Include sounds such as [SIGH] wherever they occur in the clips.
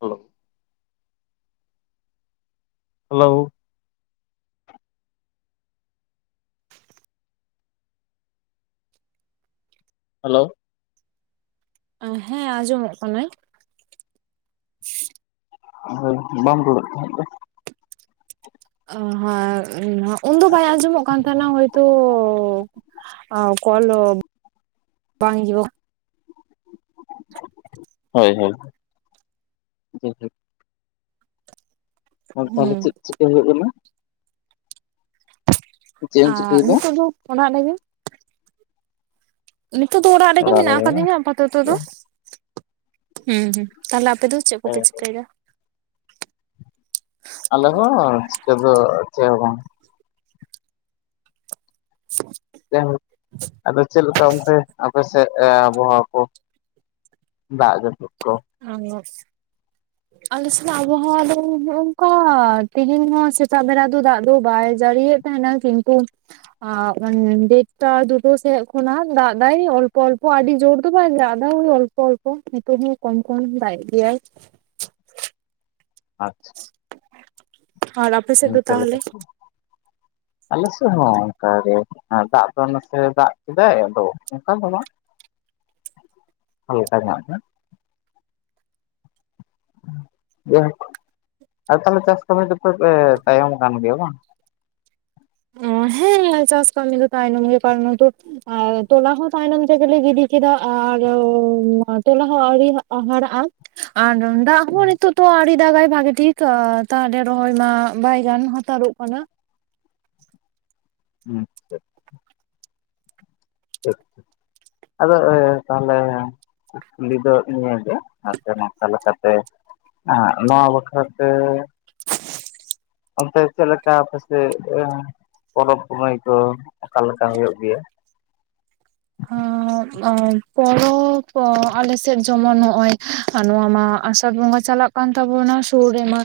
ᱦᱳᱞᱳ hello [INAUDIBLE] hello ᱮ ᱦᱮᱸ ᱟᱸᱡᱚᱢᱚᱜ ᱠᱟᱱᱟᱭ᱾ ᱦᱳᱭ ᱵᱟᱢ ᱨᱚᱲᱮᱫ ᱛᱟᱸᱦᱮᱫ ᱫᱚ? ᱳ ᱦᱟᱸ ᱩᱱᱫᱚ ᱵᱟᱭ ᱟᱸᱡᱚᱢᱚᱜ ᱠᱟᱱ ᱛᱟᱦᱮᱱᱟ ᱦᱚᱭᱛᱚ᱾ ᱟ ᱠᱚᱞᱚ ᱵᱟᱝ [UNINTELLIGIBLE] ᱦᱳᱭ ᱦᱳᱭ ᱟᱫᱚ ᱛᱟᱦᱞᱮ ᱦᱩᱸ ᱪᱮᱫ ᱪᱤᱠᱟᱹ ᱦᱩᱭᱩᱜ ᱠᱟᱱᱟ? ᱪᱮᱫ ᱮᱢ ᱟ ᱪᱤᱠᱟᱹᱭᱮᱫᱟ ᱧᱤᱛᱚᱜ ᱫᱚ ᱚᱲᱟᱜ ᱨᱮᱜᱮ᱾ ᱱᱤᱛᱚᱜ ᱫᱚ ᱚᱲᱟᱜ ᱨᱮᱜᱮ ᱢᱮᱱᱟᱜ ᱟᱠᱟᱫᱤᱧᱟ ᱟᱯᱟᱛᱚᱛᱚ ᱫᱚ᱾ ᱵᱟᱝ ᱦᱩᱸ ᱦᱩᱸ ᱛᱟᱦᱞᱮ ᱟᱯᱮ ᱫᱚ? ᱪᱮᱜ ᱠᱚᱯᱮ ᱪᱤᱠᱟᱹᱭᱫᱟ? ᱟᱞᱮ ᱦᱚᱸ ᱪᱤᱠᱟᱹ ᱫᱚ ᱪᱮᱜ ᱦᱚᱸᱵᱟᱝ᱾ [INAUDIBLE] ᱡᱟᱭᱦᱳᱠ ᱟᱫᱚ ᱪᱮᱫ ᱞᱮᱠᱟ ᱚᱱᱛᱮ ᱟᱯᱮ ᱥᱮᱫ ᱟᱵᱚᱦᱟᱣᱟ ᱠᱚ? ᱫᱟᱜ ᱡᱟᱯᱩᱫ ᱠᱚ᱾ [UNINTELLIGIBLE] ᱟᱞᱮ ᱥᱮᱱᱟᱜ ᱟᱵᱚᱦᱟᱣᱟ ᱫᱚ ᱦᱚᱜᱼᱚᱝᱠᱟ ᱛᱮᱦᱮᱧ ᱦᱚᱸ ᱥᱮᱛᱟᱜ ᱵᱮᱲᱟ ᱫᱚ ᱫᱟᱜ ᱫᱚ ᱵᱟᱭ ᱡᱟᱹᱲᱤᱭᱮᱫ ᱛᱟᱦᱮᱸᱱᱟ᱾ ᱠᱤᱱᱛᱩ ᱟᱸ ᱰᱮᱴᱴᱟ ᱫᱩᱴᱳ ᱥᱮᱫ ᱠᱷᱚᱱᱟᱜ ᱫᱟᱜ ᱫᱟᱭ ᱚᱞᱯᱚ ᱚᱞᱯᱚ ᱟᱹᱰᱤ ᱡᱳᱨ ᱫᱚ ᱵᱟᱭ ᱫᱟᱜᱫᱟ ᱚᱞᱯᱚ ᱚᱞᱯᱚ ᱱᱤᱛᱚᱜ ᱦᱚᱸ ᱠᱚᱢ ᱠᱚᱢ ᱫᱟᱜᱼᱮᱜ ᱜᱮᱭᱟᱭ᱾ ᱟᱪᱪᱷᱟ ᱟᱨ ᱟᱯᱮ ᱥᱮᱫ ᱫᱚ ᱱᱤᱝᱠᱟᱹ ᱞᱮᱠᱟ ᱛᱟᱦᱞᱮ? [INAUDIBLE] ᱟᱞᱮ ᱥᱮᱜ ᱦᱚᱸ ᱚᱝᱠᱟᱜ ᱜᱮ ᱫᱟᱜ ᱫᱚ ᱱᱟᱥᱮ ᱫᱟᱜ ᱠᱮᱫᱟᱭ ᱟᱫᱚ ᱚᱝᱠᱟ ᱫᱚ ᱵᱟᱝ᱾ ᱦᱟᱞᱠᱟ ᱧᱚᱜ ᱜᱮ᱾ ᱡᱟᱭᱦᱳᱠ ᱟᱨ ᱛᱟᱦᱞᱮ ᱪᱟᱥ ᱠᱟᱹᱢᱤ ᱫᱚᱯᱮ ᱮ ᱛᱟᱭᱚᱢ ᱠᱟᱱ ᱜᱮᱭᱟ ᱵᱟᱝ? ᱦᱮᱸ ᱪᱟᱥ ᱠᱟᱹᱢᱤ ᱠᱚ ᱛᱟᱭᱱᱚᱢ ᱜᱮ ᱠᱟᱨᱚᱱ ᱱᱤᱫᱚ ᱟᱨ ᱛᱚᱞᱟ ᱦᱚᱸ ᱛᱟᱭᱱᱚᱢ ᱛᱮᱜᱮᱞᱮ ᱜᱤᱰᱤ ᱠᱮᱫᱟ ᱟᱨ ᱛᱚᱞᱟ ᱦᱚᱸ ᱟᱣᱨᱤ ᱦᱟᱨᱟᱜᱼᱟ᱾ ᱟᱨ ᱫᱟᱜ ᱦᱚᱸ ᱱᱤᱛᱚᱜ ᱫᱚ ᱟᱹᱣᱲᱤ ᱫᱟᱜᱟᱭ ᱵᱷᱟᱜᱮ ᱴᱷᱤᱠ᱾ ᱛᱟ-ᱛᱟᱦᱞᱮ ᱨᱚᱦᱚᱭ ᱢᱟ ᱵᱟᱭ ᱜᱟᱱ ᱦᱟᱛᱟᱲᱚᱜ ᱠᱟᱱᱟ᱾ ᱦᱩᱸ [UNINTELLIGIBLE] ᱟᱫᱚ ᱮ ᱛᱟᱦᱞᱮ ᱠᱩᱠᱞᱤ ᱫᱚ ᱱᱤᱭᱟᱹᱜᱮ ᱦᱟᱱᱛᱮ ᱱᱷᱟᱛᱮ ᱞᱮᱠᱟᱛᱮ ᱦᱟᱸᱜ ᱱᱚᱣᱟ ᱵᱟᱠᱷᱨᱟ ᱛᱮ ᱚᱱᱛᱮ ᱪᱮᱫ ᱞᱮᱠᱟ ᱟᱯᱮ ᱥᱮᱫ ᱮᱸ ᱯᱚᱨᱚᱵᱽ ᱯᱩᱱᱟᱹᱭ ᱠᱚ ᱚᱠᱟ ᱞᱮᱠᱟ ᱦᱩᱭᱩᱜ ᱜᱮᱭᱟ [INAUDIBLE] ᱟᱸ ᱯᱚᱨᱚᱵᱽ ᱟᱞᱮ ᱥᱮᱫ ᱡᱚᱢᱚᱱ ᱱᱚᱜᱼᱚᱭ ᱱᱚᱣᱟ ᱢᱟ ᱟᱥᱟᱲ ᱵᱚᱸᱜᱟ ᱪᱟᱞᱟᱜ ᱠᱟᱱ ᱛᱟᱵᱚᱱᱟ ᱥᱩᱨ ᱨᱮᱢᱟ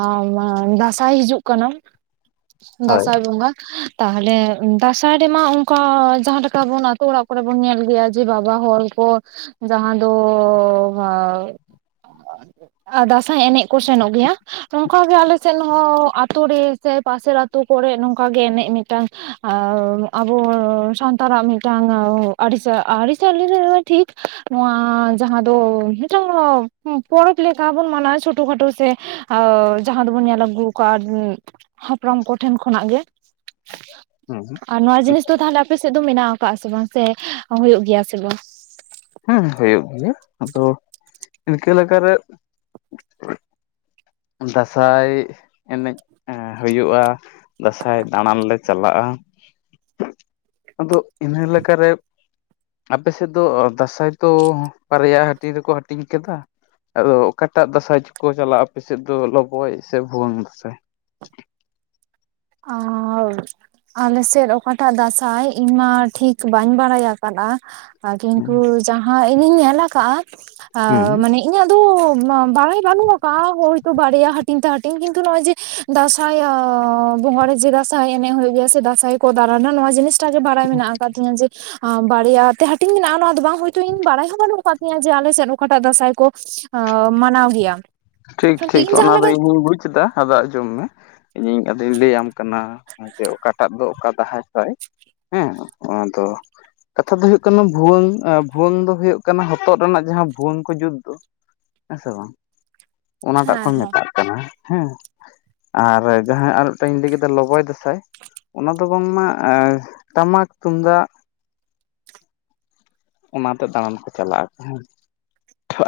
ᱟᱶᱢᱟ ᱫᱟᱸᱥᱟᱭ ᱦᱤᱡᱩᱜ ᱠᱟᱱᱟ [UNINTELLIGIBLE] ᱫᱟᱥᱟᱸᱭ ᱵᱚᱸᱜᱟ ᱛᱟᱦᱞᱮ ᱫᱟᱥᱟᱸᱭ ᱨᱮᱢᱟ ᱚᱝᱠᱟ ᱡᱟᱦᱟᱸ ᱴᱟᱠᱟ ᱵᱚᱱ ᱛᱚ ᱚᱲᱟᱜ ᱠᱚᱨᱮ ᱵᱚᱱ ᱧᱮᱞ ᱜᱮᱭᱟ ᱡᱮ ᱵᱟᱵᱟ ᱦᱚᱱ ᱠᱚ ᱡᱟᱦᱟᱸ ᱫᱚ ᱦᱟᱣ ᱫᱟᱥᱟᱸᱭ ᱮᱱᱮᱡ ᱠᱩ ᱥᱮᱱᱚᱜ ᱜᱮᱭᱟ ᱱᱚᱝᱠᱟ ᱜᱮ ᱟᱞᱮ ᱥᱮᱱ ᱦᱚᱸ ᱟᱹᱛᱳ ᱨᱮ ᱥᱮ ᱯᱟᱥᱮᱨ ᱟᱹᱛᱳ ᱠᱚᱨᱮ ᱱᱚᱝᱠᱟ ᱜᱮ ᱮᱱᱮᱡ ᱢᱤᱫᱴᱟᱝ ᱟᱣ ᱟᱵᱚ ᱥᱟᱱᱛᱟᱨᱟᱜ ᱢᱤᱫ ᱴᱟᱝ ᱣᱚᱜ ᱟᱹᱲᱤᱥ ᱟᱹᱨᱤᱪᱟᱹᱞᱤ ᱨᱮᱦᱚᱭ ᱴᱷᱤᱠ ᱱᱚᱣᱟ ᱡᱟᱦᱟᱸ ᱫᱚ ᱦᱤᱴᱟᱝ ᱯᱚᱨᱚᱵᱽ ᱞᱮᱠᱟ ᱵᱚᱱ ᱢᱟᱱᱟᱣ ᱪᱷᱚᱴᱳ ᱠᱷᱟᱴᱳ ᱥᱮᱟ ᱟᱣ ᱡᱟᱦᱟᱸ ᱫᱚᱵᱚᱱ ᱧᱮᱞ ᱟᱹᱜᱩ ᱠᱟᱫ ᱦᱟᱯᱲᱟᱢ ᱠᱚᱴᱷᱮᱱ ᱠᱷᱚᱱᱟᱜ ᱜᱮ [INAUDIBLE] ᱟᱨ ᱱᱚᱣᱟ ᱡᱤᱱᱤᱥ ᱫᱚ ᱛᱟᱦᱚᱞᱮ ᱟᱯᱮ ᱥᱮᱫ ᱫᱚ ᱢᱮᱱᱟᱣ ᱟᱠᱟᱜᱼᱟ ᱥᱮ ᱵᱟᱝ ᱥᱮ ᱦᱩᱭᱩᱜ ᱜᱮᱭᱟ ᱥᱮ ᱵᱟᱝ ᱦᱩᱸ ᱦᱩᱭᱩᱜ ᱜᱮᱭᱟ ᱟᱫᱚ ᱤᱱᱠᱟᱹ ᱞᱮᱠᱟᱨᱮ ᱫᱟᱥᱟᱸᱭ ᱮᱱᱮᱡ ᱦᱩᱭᱩᱜᱼᱟ ᱫᱟᱥᱟᱸᱭ ᱫᱟᱬᱟᱱ ᱞᱮ ᱪᱟᱞᱟᱜᱼᱟ ᱟᱫᱚ ᱤᱱᱦᱟᱹ ᱞᱮᱠᱟᱨᱮ ᱟᱯᱮ ᱥᱮᱫ ᱫᱚ ᱫᱟᱥᱟᱸᱭ ᱛᱚ ᱵᱟᱨᱭᱟ ᱦᱟᱹᱴᱤᱧ ᱨᱮᱠᱚ ᱦᱟᱹᱴᱤᱧ ᱠᱟᱫᱟ ᱟᱫᱚ ᱚᱠᱟᱴᱟᱜ ᱫᱟᱥᱟᱸᱭ ᱪᱚᱠᱚ ᱪᱟᱞᱟᱜᱼᱟ ᱟᱯᱮ ᱥᱮᱫ ᱫᱚ ᱞᱚᱵᱚᱭ ᱥᱮ ᱵᱷᱩᱣᱟᱹᱝ ᱫᱟᱥᱟᱸᱭ ᱟᱶ ᱟᱞᱮ ᱥᱮᱫ ᱚᱠᱟᱴᱟᱜ ᱫᱟᱥᱟᱸᱭ ᱤᱧᱢᱟ ᱴᱷᱤᱠ ᱵᱟᱹᱧ ᱵᱟᱲᱟᱭ ᱟᱠᱟᱫᱼᱟ ᱟᱨ ᱠᱤᱱᱛᱩ ᱦᱮᱸ ᱡᱟᱦᱟᱸ ᱤᱧᱤᱧ ᱧᱮᱞ ᱟᱠᱟᱜᱼᱟ ᱢᱟᱱᱮ ᱤᱧᱟᱹᱜ ᱫᱚ ᱵᱟᱲᱟᱭ ᱵᱟᱹᱱᱩᱜ ᱟᱠᱟᱜᱼᱟ ᱦᱳᱭᱛᱚ ᱵᱟᱨᱭᱟ ᱦᱟᱹᱴᱤᱧ ᱛᱮ ᱦᱟᱹᱴᱤᱧ ᱠᱤᱱᱛᱩ ᱱᱚᱜᱼᱚᱭ ᱡᱮ ᱫᱟᱥᱟᱸᱭ [UNINTELLIGIBLE] ᱢᱚᱬᱮ ᱡᱮ ᱫᱟᱥᱟᱸᱭ ᱮᱱᱮᱡ ᱦᱩᱭᱩᱜ ᱜᱮᱭᱟ ᱥᱮ ᱫᱟᱥᱟᱸᱭ ᱠᱚ ᱫᱟᱬᱟᱱᱟ ᱱᱚᱣᱟ ᱡᱤᱱᱤᱥ ᱴᱟᱜ ᱜᱮ ᱵᱟᱲᱟᱭ ᱢᱮᱱᱟᱜ ᱟᱠᱟᱫ ᱛᱤᱧᱟᱹ ᱡᱮ ᱟᱸ ᱵᱟᱨᱭᱟ ᱛᱮ ᱦᱟᱹᱴᱤᱧ ᱢᱮᱱᱟᱜᱼᱟ ᱱᱚᱣᱟ ᱫᱚ ᱵᱟᱝ ᱦᱳᱭᱛᱳ ᱤᱧ ᱵᱟᱲᱟᱭ ᱦᱚᱸ ᱵᱟᱹᱱᱩᱜ ᱟᱠᱟᱫ ᱛᱤᱧᱟᱹ ᱡᱮ ᱟᱞᱮ ᱥᱮᱫ ᱚᱠᱟᱴᱟᱜ ᱫᱟᱥᱟᱸᱭ ᱠᱚ ᱟᱸᱻ ᱢᱟᱱᱟᱣ ᱜᱮᱭᱟ ᱴᱷᱤᱠ ᱠᱤᱱᱛᱩ ᱴᱷᱤᱠ ᱤᱧ ᱡᱟᱦᱟᱸ ᱚᱱᱟᱫᱚ ᱞᱮᱠᱟ ᱤᱧᱦᱚᱸᱧ ᱵᱩᱡᱽ ᱮᱫᱟ ᱟᱫᱚ ᱟᱸᱡᱚᱢ ᱢᱮ ᱤᱧᱤᱧ ᱟᱫᱚ ᱞᱟᱹᱭᱟᱢ ᱠᱟᱱᱟ ᱡᱮ ᱚᱠᱟᱴᱟᱜ ᱫᱚ ᱚᱠᱟ ᱫᱟᱦᱟᱭ ᱥᱟᱭ ᱦᱮᱸ ᱚᱱᱟ ᱫᱚ ᱠᱟᱛᱷᱟ ᱫᱚ ᱦᱩᱭᱩᱜ ᱠᱟᱱ ᱱᱚᱣᱟ ᱵᱷᱩᱣᱟᱹᱝ ᱮ ᱵᱷᱩᱣᱟᱹᱝ ᱫᱚ ᱦᱩᱭᱩᱜ ᱠᱟᱱᱟ ᱦᱚᱛᱚᱜ ᱨᱮᱱᱟᱜ ᱡᱟᱦᱟᱸ ᱵᱷᱩᱣᱟᱹᱝ ᱠᱚ ᱡᱩᱫᱽ ᱫᱚ ᱦᱮᱸ ᱥᱮ ᱵᱟᱝ ᱚᱱᱟᱴᱟᱜ ᱠᱚ ᱦᱮᱸ ᱢᱮᱛᱟᱜ ᱠᱟᱱᱟ ᱦᱮᱸ ᱟᱨ ᱡᱟᱦᱟᱸ ᱟᱨ ᱢᱤᱫᱴᱟᱝ ᱤᱧ ᱞᱟᱹᱭ ᱠᱮᱫᱟ ᱞᱚᱵᱚᱭ ᱫᱟᱥᱟᱸᱭ ᱚᱱᱟ ᱫᱚ ᱵᱟᱝᱢᱟ ᱮ ᱴᱟᱢᱟᱠ ᱛᱩᱢᱫᱟᱜ ᱚᱱᱟᱛᱮ ᱫᱟᱬᱟᱱ ᱠᱚ ᱪᱟᱞᱟᱜᱼᱟ ᱦᱮᱸ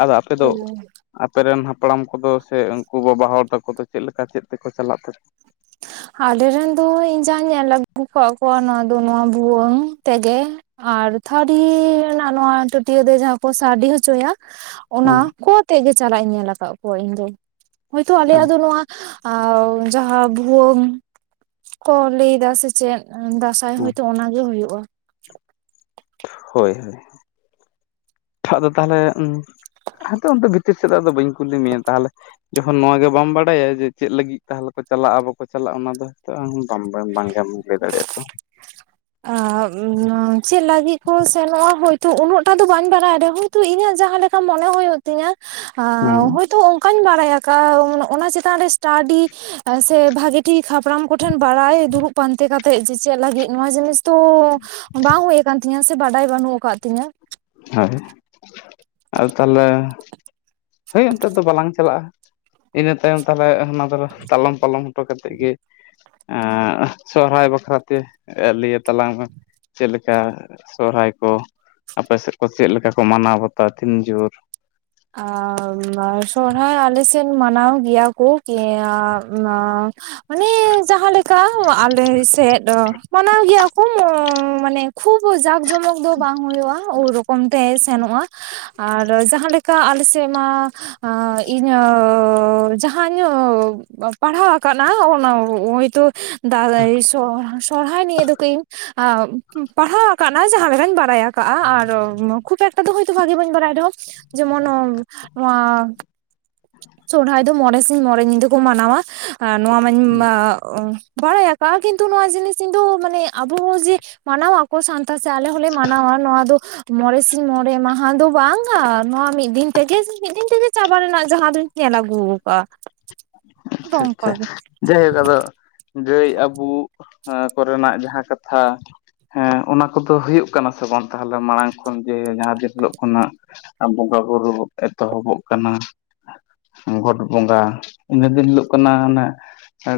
ᱟᱫᱚ ᱟᱯᱮ ᱫᱚ ᱦᱮᱸ ᱟᱯᱮ ᱨᱮᱱ ᱦᱟᱯᱲᱟᱢ ᱠᱚᱫᱚ ᱥᱮ ᱩᱱᱠᱩ ᱵᱟᱵᱟ ᱦᱚᱲ ᱛᱟᱠᱚ ᱫᱚ ᱪᱮᱫ ᱞᱮᱠᱟ ᱪᱮᱫ ᱛᱮᱠᱚ ᱪᱟᱞᱟᱜ ᱛᱟᱦᱮᱸᱜ ᱟᱞᱮ ᱨᱮᱱ ᱫᱚ ᱤᱧ ᱡᱟᱦᱟᱸᱭ ᱧᱮᱞ ᱟᱹᱜᱩ ᱟᱠᱟᱫ ᱠᱚᱣᱟ ᱱᱚᱣᱟ ᱫᱚ ᱱᱚᱣᱟ ᱵᱷᱩᱣᱟᱹᱝ ᱛᱮᱜᱮ ᱟᱨ ᱛᱷᱟᱹᱨᱤ ᱨᱮᱱᱟᱜ ᱱᱚᱣᱟ ᱴᱟᱹᱴᱭᱟᱹ ᱛᱮ ᱡᱟᱦᱟᱸ ᱠᱚ ᱥᱟᱰᱮ ᱦᱚᱪᱚᱭᱟ ᱚᱱᱟ ᱠᱚ ᱟᱛᱮ ᱜᱮ ᱪᱟᱞᱟᱜ ᱤᱧ ᱧᱮᱞ ᱟᱠᱟᱫ ᱠᱚᱣᱟ ᱤᱧ ᱫᱚ ᱦᱳᱭᱛᱚ ᱟᱞᱮ ᱛᱟᱠᱚ ᱭᱟᱜ ᱫᱚ ᱱᱚᱣᱟ ᱟᱣ ᱡᱟᱦᱟᱸ ᱵᱷᱩᱣᱟᱹᱝ ᱠᱚ ᱞᱟᱹᱭ ᱮᱫᱟ ᱥᱮ ᱪᱮᱫ ᱟᱸ ᱫᱟᱥ ᱥᱟᱸᱭ ᱦᱳᱭ ᱦᱳᱭᱛᱚ ᱚᱱᱟ ᱜᱮ ᱦᱩᱭᱩᱜᱼᱟ᱾ ᱦᱳᱭ ᱦᱳᱭ ᱟᱫᱚ ᱛᱟᱦᱚᱞᱮ ᱦᱮᱸᱛᱚ ᱚᱱᱛᱮ ᱵᱷᱤᱛᱤᱨ ᱥᱮᱫᱟᱜ ᱫᱚ ᱵᱟᱹᱧ ᱠᱩᱞᱤ ᱢᱮᱭᱟ ᱛᱟᱦᱚᱞᱮ ᱡᱚᱠᱷᱚᱱ ᱱᱚᱣᱟ ᱜᱮ ᱵᱟᱢ ᱵᱟᱲᱟᱭᱟ ᱡᱮ ᱪᱮᱫ ᱞᱟᱹᱜᱤᱫ ᱛᱟᱦᱚᱞᱮ ᱠᱚ ᱪᱟᱞᱟᱜᱼᱟ ᱵᱟᱠᱚ ᱪᱟᱞᱟᱜᱼᱟ ᱚᱱᱟ ᱫᱚ ᱦᱚᱸᱛᱚ ᱟᱢ ᱵᱟᱝ ᱵᱟᱝ ᱜᱮᱢ ᱞᱟᱹᱭ ᱫᱟᱲᱮᱭᱟᱜᱼᱟ ᱛᱚ [UNINTELLIGIBLE] ᱪᱮᱫ ᱞᱟᱹᱜᱤᱫ ᱠᱚ ᱥᱮᱱᱚᱜᱼᱟ ᱦᱳᱭᱛᱚ ᱩᱱᱟᱹᱜ ᱴᱟ ᱫᱚ ᱵᱟᱹᱧ ᱵᱟᱲᱟᱭ ᱨᱮᱦᱚᱸ ᱛᱚ ᱤᱧᱟᱹᱜ ᱡᱟᱦᱟᱸ ᱞᱮᱠᱟ ᱢᱚᱱᱮ ᱦᱩᱭᱩᱜ ᱛᱤᱧᱟᱹ ᱦᱩᱸ ᱦᱚᱳᱭᱛᱚ ᱚᱸᱠᱟᱧ ᱵᱟᱲᱟᱭ ᱟᱠᱟᱫᱼᱟ, ᱚᱱᱟ ᱪᱮᱛᱟᱱ ᱨᱮ ᱮᱥᱴᱟᱰᱤ ᱟᱨ ᱥᱮ ᱵᱷᱟᱹᱜᱤ ᱴᱷᱤᱠ ᱦᱟᱯᱲᱟᱢ ᱠᱚᱴᱷᱮᱱ ᱵᱟᱲᱟᱭ ᱫᱩᱲᱩᱵ ᱯᱟᱱᱛᱮ ᱠᱟᱛᱮᱜ, ᱡᱮ ᱪᱮᱫ ᱞᱟᱹᱜᱤᱫ ᱱᱚᱣᱟ ᱡᱤᱱᱤᱥ ᱛᱚ ᱵᱟᱝ ᱦᱩᱭ ᱟᱠᱟᱱ ᱛᱤᱧᱟᱹ ᱥᱮ ᱵᱟᱰᱟᱭ ᱵᱟᱹᱱᱩᱜ ᱟᱠᱟᱫ ᱛᱤᱧᱟᱹ ᱦᱳᱭ! ᱟᱫᱚ ᱛᱟᱦᱮᱞᱮ, ᱦᱳᱭ ᱚᱸᱛᱮ ᱫᱚ ᱵᱟᱞᱟᱝ ᱪᱟᱞᱟᱜᱼᱟ᱾ ᱤᱱᱟᱹ ᱛᱟᱭᱚᱢ ᱛᱟᱦᱚᱞᱮ ᱦᱟᱱᱟ ᱫᱚᱨᱚ ᱛᱟᱞᱚᱢ ᱯᱟᱞᱚᱢ ᱦᱚᱴᱚ ᱠᱟᱛᱮ ᱜᱮ ᱟᱸ ᱥᱚᱦᱨᱟᱭ ᱵᱟᱠᱷᱨᱟ ᱛᱮ ᱮ ᱞᱟᱹᱭᱟᱹ ᱛᱟᱞᱟᱝ ᱢᱮ, ᱪᱮᱫ ᱞᱮᱠᱟ ᱥᱚᱦᱨᱟᱭ ᱠᱚ ᱟᱯᱮ ᱥᱮᱫ ᱠᱚ ᱪᱮᱫ ᱞᱮᱠᱟ ᱠᱚ ᱢᱟᱱᱟᱣ ᱵᱟᱛᱟᱣᱟ ᱛᱤᱱ ᱡᱩᱨ? ᱟᱻᱢ ᱥᱚᱦᱨᱟᱭ ᱟᱞᱮ ᱥᱮᱫ ᱢᱟᱱᱟᱣ ᱜᱮᱭᱟ ᱠᱚ ᱠᱤ ᱟᱸ ᱢᱟ, ᱚᱱᱮᱸ ᱡᱟᱸᱦᱟᱸ ᱞᱮᱠᱟᱶ ᱟᱞᱮ ᱥᱮᱫ ᱢᱟᱱᱟᱣ ᱜᱮᱭᱟ ᱠᱚ ᱢᱚᱝ ᱢᱟᱱᱮ ᱠᱷᱩᱵ ᱡᱟᱠ ᱡᱚᱢᱚᱠ ᱫᱚ ᱵᱟᱝ ᱦᱳᱭᱳᱜᱼᱟ, ᱩ ᱨᱚᱠᱚᱢ ᱛᱮ ᱦᱮᱜ ᱥᱮ ᱱᱚᱜᱼᱟ ᱟᱨ ᱡᱟᱦᱟᱸ ᱞᱮᱠ ᱠᱟ ᱟᱞᱮ ᱥᱮᱫ ᱢᱟ ᱦᱟᱸ ᱤᱧᱟᱹᱜ ᱡᱟᱦᱟᱸ ᱧᱳᱜ ᱵᱟᱭ ᱯᱟᱲᱦᱟᱣ ᱟᱠᱟᱱᱟ ᱚᱱᱟ ᱦᱚᱭ ᱛᱚ ᱫᱟᱫᱟ ᱥᱚᱻᱥᱚᱦᱲᱟᱭ ᱱᱤᱭᱮ ᱫᱚ ᱠᱟᱹᱡ ᱤᱧ ᱟ ᱯᱟᱲᱦᱟᱣ ᱟᱠᱟᱱᱟᱭ ᱡᱟᱦᱟᱸ ᱞᱮᱠᱟᱧ ᱵᱟᱰᱟᱭ ᱟᱠᱟᱜᱼᱟ, ᱟᱨᱚᱢ ᱠᱷᱩᱵ ᱮᱠ ᱛᱚ ᱫᱚ ᱦᱳᱭᱛᱳ ᱵᱷᱟᱹᱜᱤ ᱵᱟᱹᱧ ᱵᱟᱰᱟᱭ ᱨᱮᱦᱚᱸ ᱡᱮᱢᱚᱱ ᱚᱱ ᱱᱚᱣᱟ [INAUDIBLE] ᱥᱚᱲᱦᱟᱭ ᱫᱚ ᱢᱚᱬᱮ ᱥᱤᱧ ᱢᱚᱬᱮ ᱧᱤᱫᱟᱹ ᱠᱚ ᱢᱟᱱᱟᱣᱟ ᱟᱨ ᱱᱚᱣᱟ ᱢᱟᱹᱧ ᱟᱸᱻᱳᱸ ᱵᱟᱲᱟᱭ ᱟᱠᱟᱜᱼᱟ, ᱠᱤᱸᱛᱩ ᱱᱚᱣᱟ ᱡᱤᱱᱤᱥ ᱤᱧ ᱫᱚ ᱢᱟᱱᱮ ᱟᱵᱚ ᱡᱮ ᱢᱟᱱᱟᱣᱟ- ᱠᱚ ᱥᱟᱱᱛᱟᱲ ᱥᱮ ᱟᱞᱮ ᱦᱚᱸᱞᱮ ᱢᱟᱱᱟᱣᱟ ᱱᱚᱣᱟ ᱫᱚ ᱢᱚᱨᱮ ᱥᱤᱧ ᱢᱚᱬᱮ ᱢᱟᱦᱟ ᱫᱚ ᱵᱟᱝ ᱟ, ᱱᱚᱣᱟ ᱢᱤᱫ ᱫᱤᱱ ᱛᱮᱜᱮᱧ ᱢᱤᱫ ᱫᱤᱱ ᱛᱮᱜᱮ ᱪᱟᱵᱟ ᱨᱮᱱᱟᱜ ᱡᱟᱦᱟᱸ ᱫᱩᱧ ᱧᱮᱞ ᱟᱹᱜᱩ ᱠᱟᱜ ᱟ᱾ ᱟᱪᱪᱷᱟ ᱟᱪᱪᱷᱟ ᱡᱟᱭ ᱦᱩᱠ ᱟᱫᱚ ᱜᱟᱹᱭ ᱟᱹᱵᱩᱜ ᱦᱚᱸ ᱠᱚᱨᱮᱱᱟᱜ ᱡᱟᱦᱟᱸ ᱠᱟᱛᱷᱟ ᱦᱮᱸ ᱚᱱᱟ ᱠᱚᱫᱚ ᱦᱩᱭᱩᱜ ᱠᱟᱱᱟ ᱥᱮ ᱵᱟᱝ ᱛᱟᱦᱚᱞᱚ ᱢᱟᱲᱟᱝ ᱠᱷᱚᱱ ᱡᱮ ᱡᱟᱦᱟᱸ ᱫᱤᱨ ᱦᱤᱞᱳᱜ ᱠᱷᱚᱱᱟᱜ? ᱟᱨ ᱵᱚᱸᱜᱟ ᱵᱩᱨᱩ ᱵᱚ ᱮᱛᱚᱦᱚᱵᱚᱜ ᱠᱟᱱᱟ ᱜᱚᱴ ᱵᱚᱸᱜᱟ ᱤᱱᱟᱹ ᱫᱤᱱ ᱦᱤᱞᱳ- ᱠᱚᱱᱟ ᱦᱚᱱᱟᱜ᱾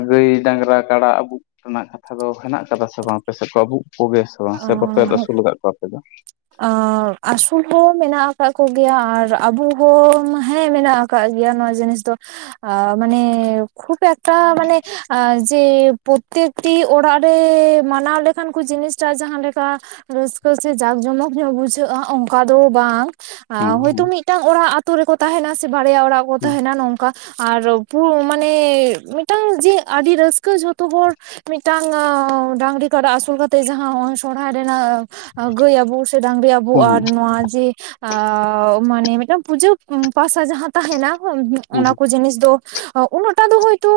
ᱜᱟᱹᱭ ᱰᱟᱝᱜᱽᱨᱟ ᱠᱟᱰᱟ ᱟᱹᱵᱩᱜ ᱨᱮᱱᱟᱜ ᱠᱟᱛᱷᱟ ᱫᱚ ᱦᱮᱱᱟᱜ ᱟᱠᱟᱫᱟ ᱥᱮ ᱵᱟᱝ ᱟᱯᱮ ᱥᱮᱫ ᱠᱚ ᱟᱹᱵᱩᱜ ᱠᱚ ᱜᱮᱭᱟ ᱥᱮ- ᱠᱚ ᱥᱮ ᱵᱟᱯᱮᱫ ᱟᱹᱥᱩᱞ ᱟᱠᱟᱫ ᱠᱚᱣᱟ ᱟᱯᱮ ᱫᱚ? ᱟᱸ ᱟᱹᱥᱩᱞ ᱦᱚᱲ ᱢᱮᱱᱟᱜ ᱟᱠᱟᱫ ᱠᱚᱜᱮᱭᱟ ᱟᱨ ᱟᱹᱵᱩ ᱦᱚᱲᱻᱢᱟ ᱦᱮᱸ ᱢᱮᱱᱟᱜ ᱟᱠ ᱠᱟᱜ ᱜᱮᱭᱟ ᱱᱚᱣᱟ ᱡᱤᱱᱤᱥ ᱫᱚ ᱟᱻᱢᱟᱱᱮ, ᱠᱷᱩᱵ ᱮᱠᱴᱟ ᱢᱟᱱᱮ ᱟᱻᱡᱮ ᱯᱳᱛᱭᱮᱠ ᱴᱤ ᱚᱲᱟᱜ ᱨᱮᱻ ᱢᱟᱱᱟᱣ ᱞᱮᱠᱷᱟᱱ ᱠᱚ ᱡᱤᱱᱤᱥ ᱪᱟᱭ ᱡᱟᱦᱟᱸ ᱞᱮᱠᱟ ᱨᱟᱹᱥᱠᱟᱹ ᱥᱮ ᱡᱟᱠ ᱡᱚᱢᱚᱠ ᱧᱚᱜ ᱵᱩᱡᱷᱟᱹᱜᱼᱟ ᱚᱸᱠᱟ ᱫᱚ ᱵᱟᱝ, ᱦᱮᱸ ᱟᱸ ᱦᱮᱸ ᱦᱳᱭᱛᱳ ᱢᱤᱫᱴᱟᱝ ᱚᱲᱟᱜ ᱟᱛᱳ ᱨᱮᱠᱚ ᱛᱟᱦᱮᱸᱱᱟ ᱥᱮ ᱵᱷᱟᱲᱭᱟ ᱚᱲᱟᱜ ᱨᱮᱠᱚ ᱦᱮᱸ ᱛᱟᱦᱮᱸᱱᱟ ᱱᱚᱝᱠᱟ ᱟᱨ ᱯᱩᱜ ᱢᱟᱱᱮ ᱢᱮᱫᱴᱟᱝ ᱡᱮ ᱟᱹᱰᱤ ᱨᱟᱹᱥᱠᱟᱹ ᱡᱚᱛᱚ ᱦᱚᱲ ᱢᱤᱫᱴᱟᱝ ᱰᱟᱝᱜᱽᱨᱤ ᱠᱟᱰᱟ ᱟᱹᱥᱩᱞ ᱠᱟᱛᱮ ᱡᱟᱸᱦ [UNINTELLIGIBLE] ᱥᱚᱲᱦᱟᱭ ᱨᱮᱱᱟᱜ ᱜᱟᱹᱭ ᱟᱹᱵᱩᱜ ᱥᱮ ᱰᱟᱺᱝᱜᱽᱨᱤ ᱟᱹᱵᱩᱜ ᱟᱨ ᱱᱚᱣᱟ ᱡᱮ ᱟᱻᱣ ᱢᱟᱱᱮ ᱢᱮᱫᱴᱟᱝ ᱯᱩᱡᱟᱹ ᱯᱟᱥᱟ ᱡᱟᱦᱮᱸᱱᱟ ᱩᱝᱦᱩᱜ ᱦᱮᱸ ᱚᱱᱟ ᱟᱪᱪᱷᱟ ᱠᱚ ᱡᱤᱱᱤᱥ ᱫᱚ ᱩᱱᱟᱹᱜ ᱴᱟ ᱫᱚ ᱦᱳᱭᱛᱚᱻᱻ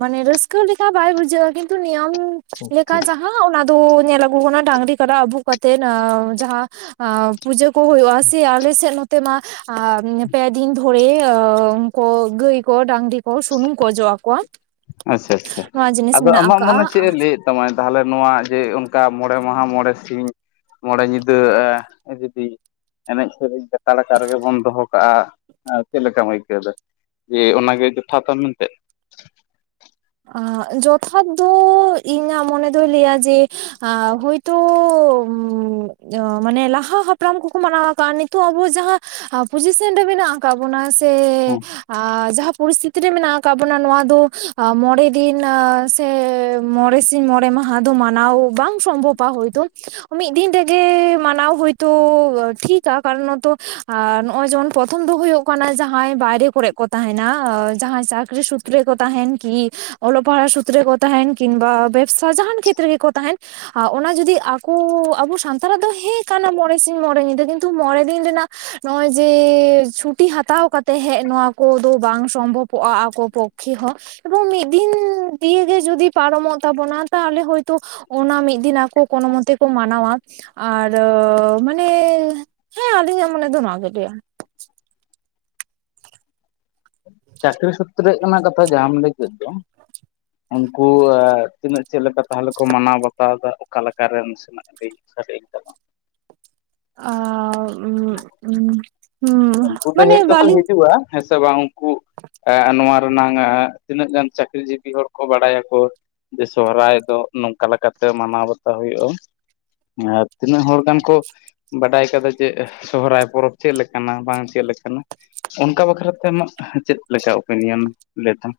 ᱢᱟᱱᱮ ᱨᱟᱹᱥᱠᱟᱹ ᱞᱮᱠᱟ ᱵᱟᱭ ᱵᱩᱡᱷᱟᱹᱜᱼᱟ ᱠᱤᱸᱛᱩ ᱱᱤᱭᱟᱢ ᱟᱪᱪᱷᱟ ᱞᱮᱠᱟ ᱡᱟᱦᱟᱸ ᱚᱱᱟᱫ- ᱛᱚ ᱧᱮᱞ ᱟᱹᱜᱩ ᱟᱠᱟᱱᱟ ᱰᱟᱺᱜᱽᱨᱤ ᱠᱟᱰᱟ ᱟᱹᱵᱩᱜ ᱠᱟᱛᱮᱱ ᱡᱟᱦᱟᱸ ᱟᱸ ᱯᱩᱡᱟᱹᱠ ᱠᱚ ᱦᱳᱭᱳᱜᱼᱟ ᱥᱮ, ᱟᱞᱮᱥᱮᱫ ᱱᱚᱛᱮ ᱢᱟ ᱟ ᱯᱮ ᱫᱤᱱ ᱫᱷᱩ- ᱠᱚᱲᱮ ᱚᱻᱩᱱᱠᱳ ᱜᱟᱹᱭ ᱠᱚ ᱰᱟᱺᱜᱽᱨᱤ ᱠᱚ ᱥᱩᱱᱩᱢ ᱠᱚ ᱚᱡᱚᱜ ᱟᱠᱚᱣᱟ᱾ ᱟᱪᱪᱷᱟ ᱟᱪᱪᱷᱟ ᱱᱚᱣᱟ ᱡᱤᱱᱤᱥ ᱟᱫᱚ ᱢᱮᱱᱟᱜ ᱟᱢᱟᱜ ᱢᱚᱱᱮ ᱟᱠᱟᱜᱼᱟ ᱪᱮᱫ ᱮ ᱞᱟᱹᱭᱮᱫ- ᱛᱟᱢᱟᱭ ᱛᱟᱦᱚᱞᱮ ᱱᱚᱣᱟ ᱡᱮ ᱚᱱᱠᱟ ᱢᱚᱬᱮ ᱢᱟᱦᱟ ᱢᱚᱬᱮ ᱥᱤᱧ ᱢᱚᱬᱮ ᱧᱤᱫᱟᱹ ᱼᱟ [UNINTELLIGIBLE] ᱮᱱᱮᱡ ᱥᱮᱨᱮᱧ ᱞᱮᱛᱟᱲ ᱟᱠᱟ ᱨᱮᱜᱮ ᱵᱚᱱ ᱫᱚᱦᱚ ᱠᱟᱜᱼᱟ, ᱟᱨ ᱪᱮᱫ ᱞᱮᱠᱟᱢ ᱟᱹᱭᱠᱟᱹᱣ ᱮᱫᱟ? ᱡᱮ ᱚᱱᱟ ᱜᱮ ᱡᱚᱛᱷᱟᱛᱼᱟ ᱢᱮᱱᱛᱮ? ᱟ ᱡᱚᱛᱷᱟᱛ ᱫᱚᱻ ᱤᱧᱟᱹᱜ ᱢᱚᱱᱮ ᱫᱚᱭ ᱞᱟᱹᱭᱟ ᱡᱮ ᱟᱻᱦᱚᱭ- [INAUDIBLE] ᱩᱸᱻ ᱢᱟᱱᱮ ᱞᱟᱦᱟ ᱦᱟᱯᱲᱟᱢ ᱠᱚᱠᱚ ᱢᱟᱱᱟᱣ ᱟᱠᱟᱜᱼᱟ, ᱱᱤᱛᱚᱜ ᱟᱵᱚ ᱡᱟᱦᱟᱸ ᱯᱚᱡᱤᱥᱮᱱ ᱨᱮ ᱢᱮᱱᱟᱜᱼᱟ, ᱠᱟᱜ ᱵᱚᱱᱟ ᱥᱮ ᱟᱻ ᱡᱟᱦᱟᱸ ᱯᱚᱨᱤᱥᱛᱷᱤᱛᱤ ᱨᱮ ᱢᱮᱱᱟᱜ ᱟᱠᱟᱫ ᱵᱚᱱᱟ ᱱᱚᱣᱟ ᱫᱚ ᱟ ᱢᱚᱬᱮ ᱫᱤᱱ ᱥᱮ ᱢᱚᱬᱮ ᱥᱤᱧ ᱢᱚᱬᱮ ᱢᱟᱦᱟ ᱫᱚ ᱢᱟᱱᱟᱣ ᱵᱟᱝ ᱥᱚᱢᱵᱷᱚᱵ ᱟ ᱦᱚᱭᱛᱚ ᱢᱤᱫ ᱫᱤᱱ ᱛᱮᱜᱮ ᱢᱟᱱᱟᱣ ᱦᱳᱭᱛᱳ ᱴᱷᱤᱠᱟ ᱠᱟᱨᱚᱱ ᱛᱚ ᱱᱚᱜᱼᱚᱭ ᱡᱮᱢᱚᱱ ᱯᱨᱚᱛᱷᱚᱢ ᱫᱚ ᱦᱳᱭᱳᱜ ᱠᱟᱱᱟ ᱡᱟᱦᱟᱸᱭ ᱵᱟᱭᱨᱮ ᱠᱚᱨᱮᱫ ᱠᱚ ᱛᱟᱦᱮᱱᱟ ᱡᱟᱦᱟᱸᱭ ᱪᱟᱠᱨᱤ ᱥᱩᱛᱨᱮ ᱠᱚ ᱛᱟᱦᱮᱱ ᱠᱤ ᱚᱞᱚᱜ ᱯᱟᱲᱦᱟᱜ ᱥᱩᱛᱨᱚ ᱠᱚ ᱛᱟᱦᱮᱱ ᱠᱤᱱᱵᱟ ᱵᱮᱵᱥᱟ ᱡᱟᱦᱟᱱ ᱠᱷᱮᱛᱨᱮ ᱜᱮᱠᱚ ᱛᱟᱦᱮᱱ ᱟ ᱚᱱᱟ ᱡᱩᱫᱤ ᱟᱠᱚ ᱟᱵᱚ ᱥᱟᱱᱛᱟᱲᱟᱜ ᱫᱚ ᱦᱮᱸ ᱠᱟᱱᱟ ᱢᱚᱬᱮ ᱥᱤᱧ ᱢᱚᱬᱮ ᱧᱤᱫᱟᱹ ᱠᱤᱱᱛᱩ ᱢᱚᱬᱮ ᱫᱤᱱ ᱨᱮᱱᱟᱜ ᱱᱚᱜᱼᱚᱭ ᱡᱮ ᱪᱷᱩᱴᱤ ᱦᱟᱛᱟᱣ ᱠᱟᱛᱮ ᱦᱮᱜ ᱱᱚᱣᱟ ᱠᱚᱫᱚ ᱵᱟᱝ ᱥᱚᱢᱵᱷᱚᱵᱚᱜᱼᱟ ᱟᱠᱚ ᱯᱚᱠ ᱠᱷᱮ ᱦᱚᱸ ᱮᱵᱚᱝ ᱢᱤᱫ ᱫᱤᱱ ᱫᱤᱭᱮ ᱜᱮ ᱡᱩᱫᱤ ᱯᱟᱨᱚᱢᱚᱜ ᱛᱟᱵᱚᱱᱟ ᱛᱟᱦᱚᱞᱮ ᱦᱳᱭᱛᱚ ᱚᱱᱟ ᱢᱤᱫ ᱫᱤᱱ ᱟᱠᱚ ᱠᱳᱱᱳ ᱢᱚᱛᱚᱠᱚ ᱢᱟᱱᱟᱣᱟ ᱟᱨ ᱢᱟᱱᱮ ᱦᱮᱸ ᱟᱹᱞᱤᱧᱟᱜ ᱢᱚᱱᱮ ᱫᱚ ᱱᱚᱣᱟ ᱜᱮ ᱞᱟᱹᱭᱟ ᱪᱟᱹᱠᱨᱤ ᱥᱩᱛᱨᱮ ᱚᱱᱟ ᱠᱟᱛᱷᱟ ᱡᱟᱦᱟᱸᱢ ᱞᱟᱹᱭ ᱠᱮᱫ ᱫᱚ ᱩᱱᱠᱩ ᱛᱤᱱᱟᱹᱜ ᱪᱮᱫ ᱞᱮᱠᱟ ᱛᱟᱦᱚᱞᱮ ᱠᱚ ᱢᱟᱱᱟᱣ ᱵᱟᱛᱟᱣ ᱫᱟ ᱚᱠᱟ ᱞᱮᱠᱟ ᱨᱮᱱ [UNINTELLIGIBLE] ᱟᱻ ᱩᱜ ᱩ ᱩᱝᱠᱩ ᱠᱚ ᱦᱮᱡ ᱫᱚᱠᱚ ᱦᱤᱡᱩᱜᱼᱟ ᱦᱮᱸ ᱥᱮ ᱵᱟᱝ ᱩᱝᱠᱩ ᱮᱜ ᱱᱚᱣᱟ ᱨᱮᱱᱟᱝ ᱛᱤᱱᱟᱹᱜ ᱜᱟᱱ ᱪᱟᱹᱠᱨᱤ ᱡᱤᱵᱤ ᱦᱚᱲ ᱠᱚ ᱵᱟᱲᱟᱭᱟ ᱠᱚ ᱡᱮ ᱥᱚᱦᱨᱟᱭ ᱫᱚ ᱱᱚᱝᱠᱟ ᱞᱮᱠᱟᱛᱮ ᱢᱟᱱᱟᱣ ᱵᱟᱛᱟᱣ ᱦᱩᱭᱩᱜᱼᱟ ᱟᱨ ᱛᱤᱱᱟᱹᱜ ᱦᱚᱲ ᱜᱟᱱ ᱠᱚ ᱵᱟᱰᱟᱭ ᱠᱟᱫᱟ ᱡᱮ ᱥᱚᱦᱨᱟᱭ ᱯᱚᱨᱚᱵᱽ ᱪᱮᱫ ᱞᱮᱠᱟᱱᱟ ᱵᱟᱝ ᱪᱮᱫ ᱞᱮᱠᱟᱱᱟ ᱚᱱᱠᱟ ᱵᱟᱠᱷᱨᱟᱛᱮ ᱟᱢᱟᱜ ᱪᱮᱫ ᱞᱮᱠᱟ ᱚᱯᱮᱱᱤᱭᱟᱱ ᱞᱟᱹᱭ ᱛᱟᱢ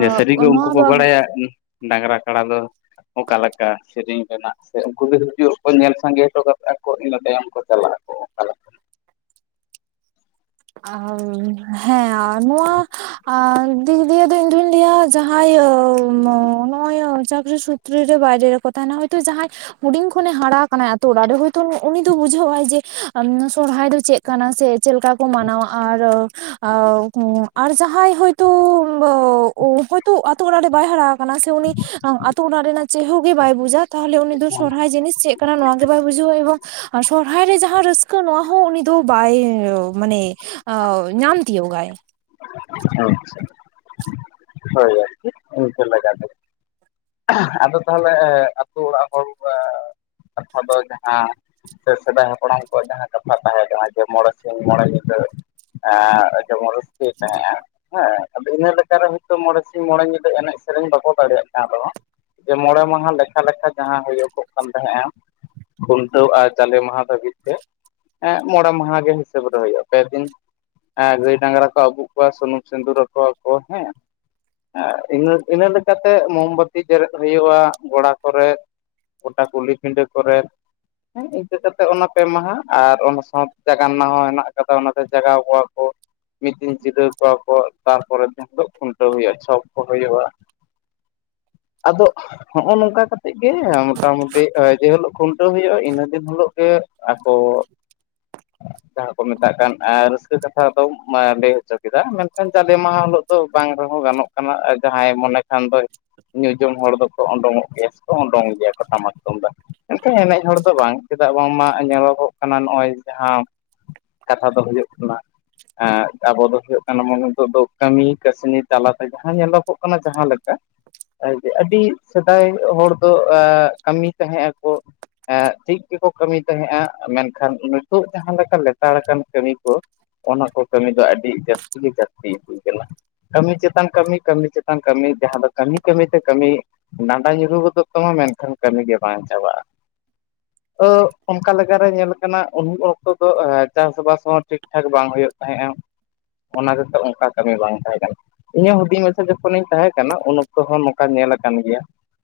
ᱡᱮ ᱥᱟᱹᱨᱤᱜᱮ ᱩᱱᱠᱩ ᱱᱚᱣᱟ ᱠᱚ ᱵᱟ ᱵᱟᱲᱟᱭᱟ ᱰᱟᱝᱨᱟ ᱠᱟᱲᱟ ᱫᱚ ᱚᱠᱟ ᱞᱮᱠᱟ ᱥᱮᱨᱮᱧ ᱨᱮᱱᱟᱜ ᱥᱮ ᱩᱱᱠᱩ ᱜᱮ ᱦᱤᱡᱩᱜ ᱠᱚ ᱧᱮᱞ ᱥᱟᱸᱜᱮ ᱦᱚᱴᱚ ᱠᱟᱜᱼᱟ ᱠᱚ ᱤᱱᱟᱹ ᱛᱟᱭᱚᱢ ᱠᱚ ᱪᱟᱞᱟᱜ ᱟᱠᱚ ᱞᱮᱠᱟ ᱦᱮᱸ ᱱᱚᱣᱟ ᱫᱤᱠ ᱫᱤᱭᱮ ᱫᱚ ᱤᱧ ᱫᱩᱧ ᱞᱟᱹᱭᱟ ᱡᱟᱦᱟᱸᱭ ᱱᱚ ᱱᱚᱜᱚᱭ ᱪᱟᱹᱠᱨᱤ ᱥᱩᱛ ᱛᱨᱮ ᱨᱮ ᱵᱟᱭᱨᱮ ᱨᱮᱠᱚ ᱛᱟᱦᱮᱱᱟ ᱦᱳᱭᱛᱚ ᱡᱟᱦᱟᱸᱭ ᱦᱩᱰᱤᱧ ᱠᱷᱚᱱᱮ ᱦᱟᱲᱟ ᱟᱠᱟᱱᱟᱭ ᱟᱛᱳ ᱚᱲᱟᱜ ᱨᱮ ᱦᱳᱭᱛᱚ ᱩᱱᱤ ᱫᱚ ᱵᱩᱡᱷᱟᱹᱣᱟᱭ ᱡᱮ ᱥᱚᱨᱦᱟᱭ ᱫᱚ ᱪᱮᱫ ᱠᱟᱱᱟ ᱥᱮ ᱪᱮᱫᱞᱮᱠᱟ ᱠᱚ ᱢᱟᱱᱟᱣᱟ ᱟᱨ ᱟ ᱟᱨ ᱡᱟᱦᱟᱸᱭ ᱦᱳᱭᱛᱚ ᱚ ᱦᱚᱭᱛᱚ ᱟᱛᱳ ᱚᱲᱟᱜ ᱨᱮ ᱵᱟᱭ ᱦᱟᱨᱟ ᱠᱟᱱᱟ ᱥᱮ ᱩᱱᱤ ᱟᱛᱳ ᱚᱲᱟᱜ ᱨᱮᱱᱟᱜ ᱪᱮᱫ ᱦᱚᱸ ᱜᱮ ᱵᱟᱭ ᱵᱩᱡᱟ ᱛᱟᱦᱚᱞᱮ ᱩᱱᱤ ᱫᱚ ᱥᱚᱨᱦᱟᱭ ᱡᱤᱱᱤᱥ ᱪᱮᱫ ᱠᱟᱱᱟ ᱱᱚᱣᱟ ᱜᱮ ᱵᱟᱭ ᱵᱩᱡᱷᱟᱹᱣᱟ ᱮᱵᱚᱝ ᱥᱚᱨᱦᱟᱭ ᱨᱮ ᱡᱟᱦᱟᱸ ᱨᱟᱹᱥᱠᱟᱹ ᱱᱚᱣᱟ ᱦᱚᱸ ᱩᱱᱤ ᱫᱚ ᱵᱟᱭ ᱢᱟᱱᱮ ᱮ ᱧᱟᱢ ᱛᱤᱭᱳᱜᱟᱭ ᱟᱪᱪᱷᱟ ᱦᱳᱭ ᱟᱨᱠᱤ ᱤᱱᱠᱟᱹ ᱞᱮᱠᱟ ᱜᱮ ᱟᱦ ᱟᱫᱚ ᱛᱟᱦᱚᱞᱮ ᱟᱹᱛᱩ ᱚᱲᱟᱜ ᱦᱚᱲ ᱠᱟᱛᱷᱟ ᱫᱚ ᱡᱟᱦᱟᱸ ᱥᱮ ᱥᱮᱫᱟᱭ ᱦᱟᱯᱲᱟᱢ ᱠᱚᱣᱟᱜ ᱡᱟᱦᱟᱸ ᱠᱟᱛᱷᱟ ᱛᱟᱦᱮᱸ ᱠᱟᱱᱟ ᱡᱮ ᱢᱚᱬᱮ ᱥᱤᱧ ᱢᱚᱬᱮ ᱧᱤᱫᱟᱹ ᱮᱫ ᱡᱮᱢᱚᱱ ᱨᱟᱹᱥᱠᱟᱹᱭ ᱛᱟᱦᱮᱸᱫ ᱟ ᱦᱮᱸ ᱟᱫᱚ ᱤᱱᱟᱹ ᱞᱮᱠᱟ ᱨᱮ ᱫᱚ ᱢᱚᱬᱮ ᱥᱤᱧ ᱢᱚᱬᱮ ᱧᱤᱫᱟᱹ ᱮᱱᱮᱡ ᱥᱮᱨᱮᱧ ᱵᱟᱠᱚ ᱫᱟᱲᱮᱭᱟᱜ ᱠᱟᱱ ᱨᱮᱦᱚᱸ ᱡᱮ ᱢᱚᱬᱮ ᱢᱟᱦᱟ ᱞᱮᱠᱷᱟ ᱞᱮᱠᱷᱟ ᱡᱟᱦᱟᱸ ᱦᱩᱭᱩᱜᱚᱜ ᱠᱟᱱ ᱛᱟᱦᱮᱸᱡᱼᱟ ᱠᱷᱩᱱᱴᱟᱹᱣ ᱟᱨ ᱡᱟᱞᱮ ᱢᱟᱦᱟ ᱫᱷᱟᱹᱵᱤᱡ ᱛᱮ ᱮᱜ ᱢᱚᱬᱮ ᱢᱟᱦᱟ ᱜᱮ ᱦᱤᱥᱟᱹᱵ ᱨᱮ ᱦᱩᱭᱩᱜᱼᱟ ᱯᱮ ᱫᱤᱱ ᱮ ᱜᱟᱹᱭ ᱰᱟᱝᱜᱨᱟ ᱠᱚ ᱟᱹᱵᱩᱜ ᱠᱚᱣᱟ ᱥᱩᱱᱩᱢ ᱥᱤᱸᱫᱩᱨ ᱟᱠᱚᱣᱟ ᱠᱚ ᱦᱮᱸ ᱮ ᱤᱱᱟᱹ ᱤᱱᱟᱹ ᱞᱮᱠᱟᱛᱮ ᱢᱳᱢᱵᱟᱛᱤ ᱡᱮᱨᱮᱫ ᱦᱩᱭᱩᱜᱼᱟ ᱜᱚᱲᱟ ᱠᱚᱨᱮᱫ ᱜᱚᱴᱟ ᱠᱩᱞᱤ ᱯᱤᱸᱰᱟ. ᱠᱚᱨᱮᱫ ᱦᱮᱸ ᱤᱱᱠᱟᱹ ᱠᱟᱛᱮ ᱚᱱᱟ ᱯᱮ ᱢᱟᱦᱟ ᱟᱨ ᱚᱱᱟ ᱥᱟᱶᱛᱮ ᱡᱟᱜᱟᱱᱱᱟ ᱦᱚᱸ ᱦᱮᱱᱟᱜ ᱠᱟᱫᱟ ᱚᱱᱟᱛᱮ ᱡᱟᱜᱟᱣ ᱠᱚᱣᱟ ᱠᱚ ᱢᱤᱫ ᱫᱤᱱ ᱡᱤᱨᱟᱹᱣ ᱠᱚᱣᱟ ᱠᱚ ᱛᱟᱨᱯᱚᱨᱮ ᱫᱤᱱ ᱦᱤᱞᱳᱜ ᱠᱷᱩᱱᱴᱟᱹᱣ ᱦᱩᱭᱩᱜᱼᱟ ᱪᱷᱚᱯ ᱠᱚ ᱦᱳᱭᱳᱜᱼᱟ ᱟᱫᱚ ᱦᱚᱜᱼᱚ ᱱᱚᱝᱠᱟ ᱠᱟᱛᱮᱜ ᱜᱮ ᱢᱚᱴᱟᱢᱩᱴᱤ ᱡᱮᱦᱤᱞᱳᱜ ᱠᱷᱩᱱᱴᱟᱹᱣ ᱦᱩᱭᱩᱜᱼᱟ ᱤᱱᱟᱹ ᱫᱤᱱ ᱦᱤᱞᱳᱜ ᱜᱮ ᱟᱠᱚ [INAUDIBLE] ᱡᱟᱦᱟᱸ ᱠᱚ ᱢᱮᱛᱟᱜ ᱠᱟᱱ ᱨᱟᱹᱥᱠᱟᱹ ᱠᱟᱛᱷᱟ ᱫᱚ ᱞᱟᱹᱭ ᱦᱚᱪᱚ ᱠᱮᱫᱟ ᱢᱮᱱᱠᱷᱟᱱ ᱡᱟᱞᱮ ᱢᱟᱦᱟ ᱦᱤᱞᱳᱜ ᱫᱚ ᱵᱟᱝ ᱨᱮᱦᱚᱸ ᱜᱟᱱᱚᱜ ᱠᱟᱱᱟ ᱟᱨ ᱡᱟᱦᱟᱸᱭ ᱢᱚᱱᱮ ᱠᱷᱟᱱ ᱫᱚᱭ ᱧᱩᱡᱚᱢ ᱦᱚᱲ ᱫᱚᱠᱚ ᱚᱰᱚᱝᱚᱜ ᱜᱮᱭᱟ ᱥᱮᱠᱚ ᱳᱰᱳᱝ ᱜᱮᱭᱟ ᱠᱚ ᱴᱟᱢᱟᱠ ᱛᱩᱢᱫᱟᱜ ᱮᱱᱛᱮ ᱮᱱᱮᱡ ᱦᱚᱲ ᱫᱚ ᱵᱟᱝ ᱪᱮᱫᱟᱜ ᱵᱟᱝᱢᱟ ᱧᱮᱞᱚᱜᱚᱜ ᱠᱟᱱᱟ ᱱᱚᱜᱼᱚᱭ ᱡᱟᱦᱟᱸ ᱠᱟᱛᱷᱟ ᱫᱚ ᱦᱩᱭᱩᱜ ᱠᱟᱱᱟ ᱮᱫ ᱟᱵᱚ ᱫᱚ ᱦᱳᱭᱳᱜ ᱠᱟᱱᱟ ᱵᱚᱱ ᱱᱤᱛᱚᱜ ᱫᱚ ᱠᱟᱹᱢᱤ ᱠᱟᱹᱥᱱᱤ ᱛᱟᱞᱟᱛᱮ ᱡᱟᱦᱟᱸ ᱧᱮᱞᱚᱜᱚᱜ ᱠᱟᱱᱟ ᱡᱟᱦᱟᱸ ᱞᱮᱠᱟ-ᱼ ᱟᱨ ᱟᱹᱰᱤ ᱥᱮᱫᱟᱭ ᱦᱚᱲ ᱫᱚ ᱠᱟᱹᱢᱤ ᱛᱟᱦᱮᱸᱜ ᱭᱟᱠᱚ ᱴᱷᱤᱠ ᱜᱮᱠᱚ ᱠᱟᱹᱢᱤ ᱛᱟᱦᱮᱸ ᱭᱟ ᱢᱮᱱᱠᱷᱟᱱ ᱱᱤᱛᱚᱜ ᱡᱟᱦᱟᱸ ᱞᱮᱠᱟ ᱞᱮᱛᱟᱲ ᱟᱠᱟᱱ ᱠᱟᱹᱢᱤ ᱠᱚ ᱚᱱᱟ ᱠᱚ ᱠᱟᱹᱢᱤ ᱫᱚ ᱟᱹᱰᱤ ᱡᱟᱹᱥᱛᱤ ᱜᱮ ᱡᱟᱹᱥᱛᱤ ᱦᱩᱭ ᱟᱠᱟᱱᱟ ᱠᱟᱹᱢᱤ ᱪᱮᱛᱟᱱ ᱠᱟᱹᱢᱤ ᱠᱟᱹᱢᱤ ᱪᱮᱛᱟᱱ ᱠᱟᱹᱢᱤ ᱡᱟᱦᱟᱸ ᱫᱚ ᱠᱟᱹᱢᱤ ᱠᱟᱹᱢᱤᱛᱮ ᱠᱟᱹᱢᱤ ᱰᱟᱸᱰᱟ ᱧᱩᱨᱩ ᱜᱚᱫᱚᱜ ᱛᱟᱢᱟ ᱢᱮᱱᱠᱷᱟᱱ ᱠᱟᱹᱢᱤ ᱜᱮ ᱵᱟᱝ ᱪᱟᱵᱟᱜᱼᱟ ᱚᱼ ᱚᱱᱠᱟ ᱞᱮᱠᱟᱨᱮ ᱧᱮᱞ ᱠᱟᱱᱟ ᱩᱱ ᱚᱠᱛᱚ ᱫᱚ ᱪᱟᱥᱵᱟᱥ ᱦᱚᱸ ᱴᱷᱤᱠ ᱴᱷᱟᱠ ᱵᱟᱝ ᱦᱩᱭᱩᱜ ᱛᱟᱦᱮᱸᱫᱼᱟ ᱚᱱᱟ ᱜᱮᱛᱚ ᱚᱱᱠᱟ ᱠᱟᱹᱢᱤ ᱵᱟᱝ ᱛᱟᱦᱮᱸᱫ ᱤᱧᱟᱹᱜ ᱦᱩᱰᱤᱝ ᱢᱮᱥᱟ ᱡᱚᱠᱷᱚᱱᱤᱧ ᱛᱟᱦᱮᱸ ᱠᱟᱱᱟ ᱩᱱ ᱚᱠᱛᱚ ᱦᱚᱸ ᱱᱚᱝᱠᱟ ᱧᱮᱞ ᱟᱠᱟᱱ ᱜᱮᱭᱟ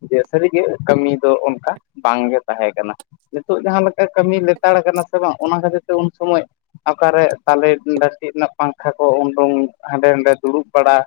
ᱡᱮ ᱥᱟᱹᱨᱤᱜᱮ ᱠᱟᱹᱢᱤ ᱫᱚ ᱚᱱᱠᱟ ᱵᱟᱝᱜᱮ ᱛᱟᱦᱮᱸ ᱠᱟᱱᱟ ᱱᱤᱛᱚᱜ ᱡᱟᱦᱟᱸ ᱞᱮᱠᱟ ᱠᱟᱹᱢᱤ ᱞᱮᱛᱟᱲ ᱠᱟᱱᱟ ᱥᱮ ᱵᱟᱝ ᱚᱱᱟ ᱠᱷᱟᱹᱛᱤᱨ ᱛᱮ ᱩᱱ ᱥᱚᱢᱚᱭ ᱚᱠᱟᱨᱮ ᱛᱟᱞᱮ ᱰᱟᱸᱱᱴᱤᱜ ᱨᱮᱱᱟᱜ ᱯᱟᱝᱠᱷᱟ ᱠᱚ ᱩᱰᱩᱝ ᱦᱟᱸᱰᱮ ᱱᱟᱰᱮ ᱫᱩᱲᱩᱵ ᱵᱟᱲᱟ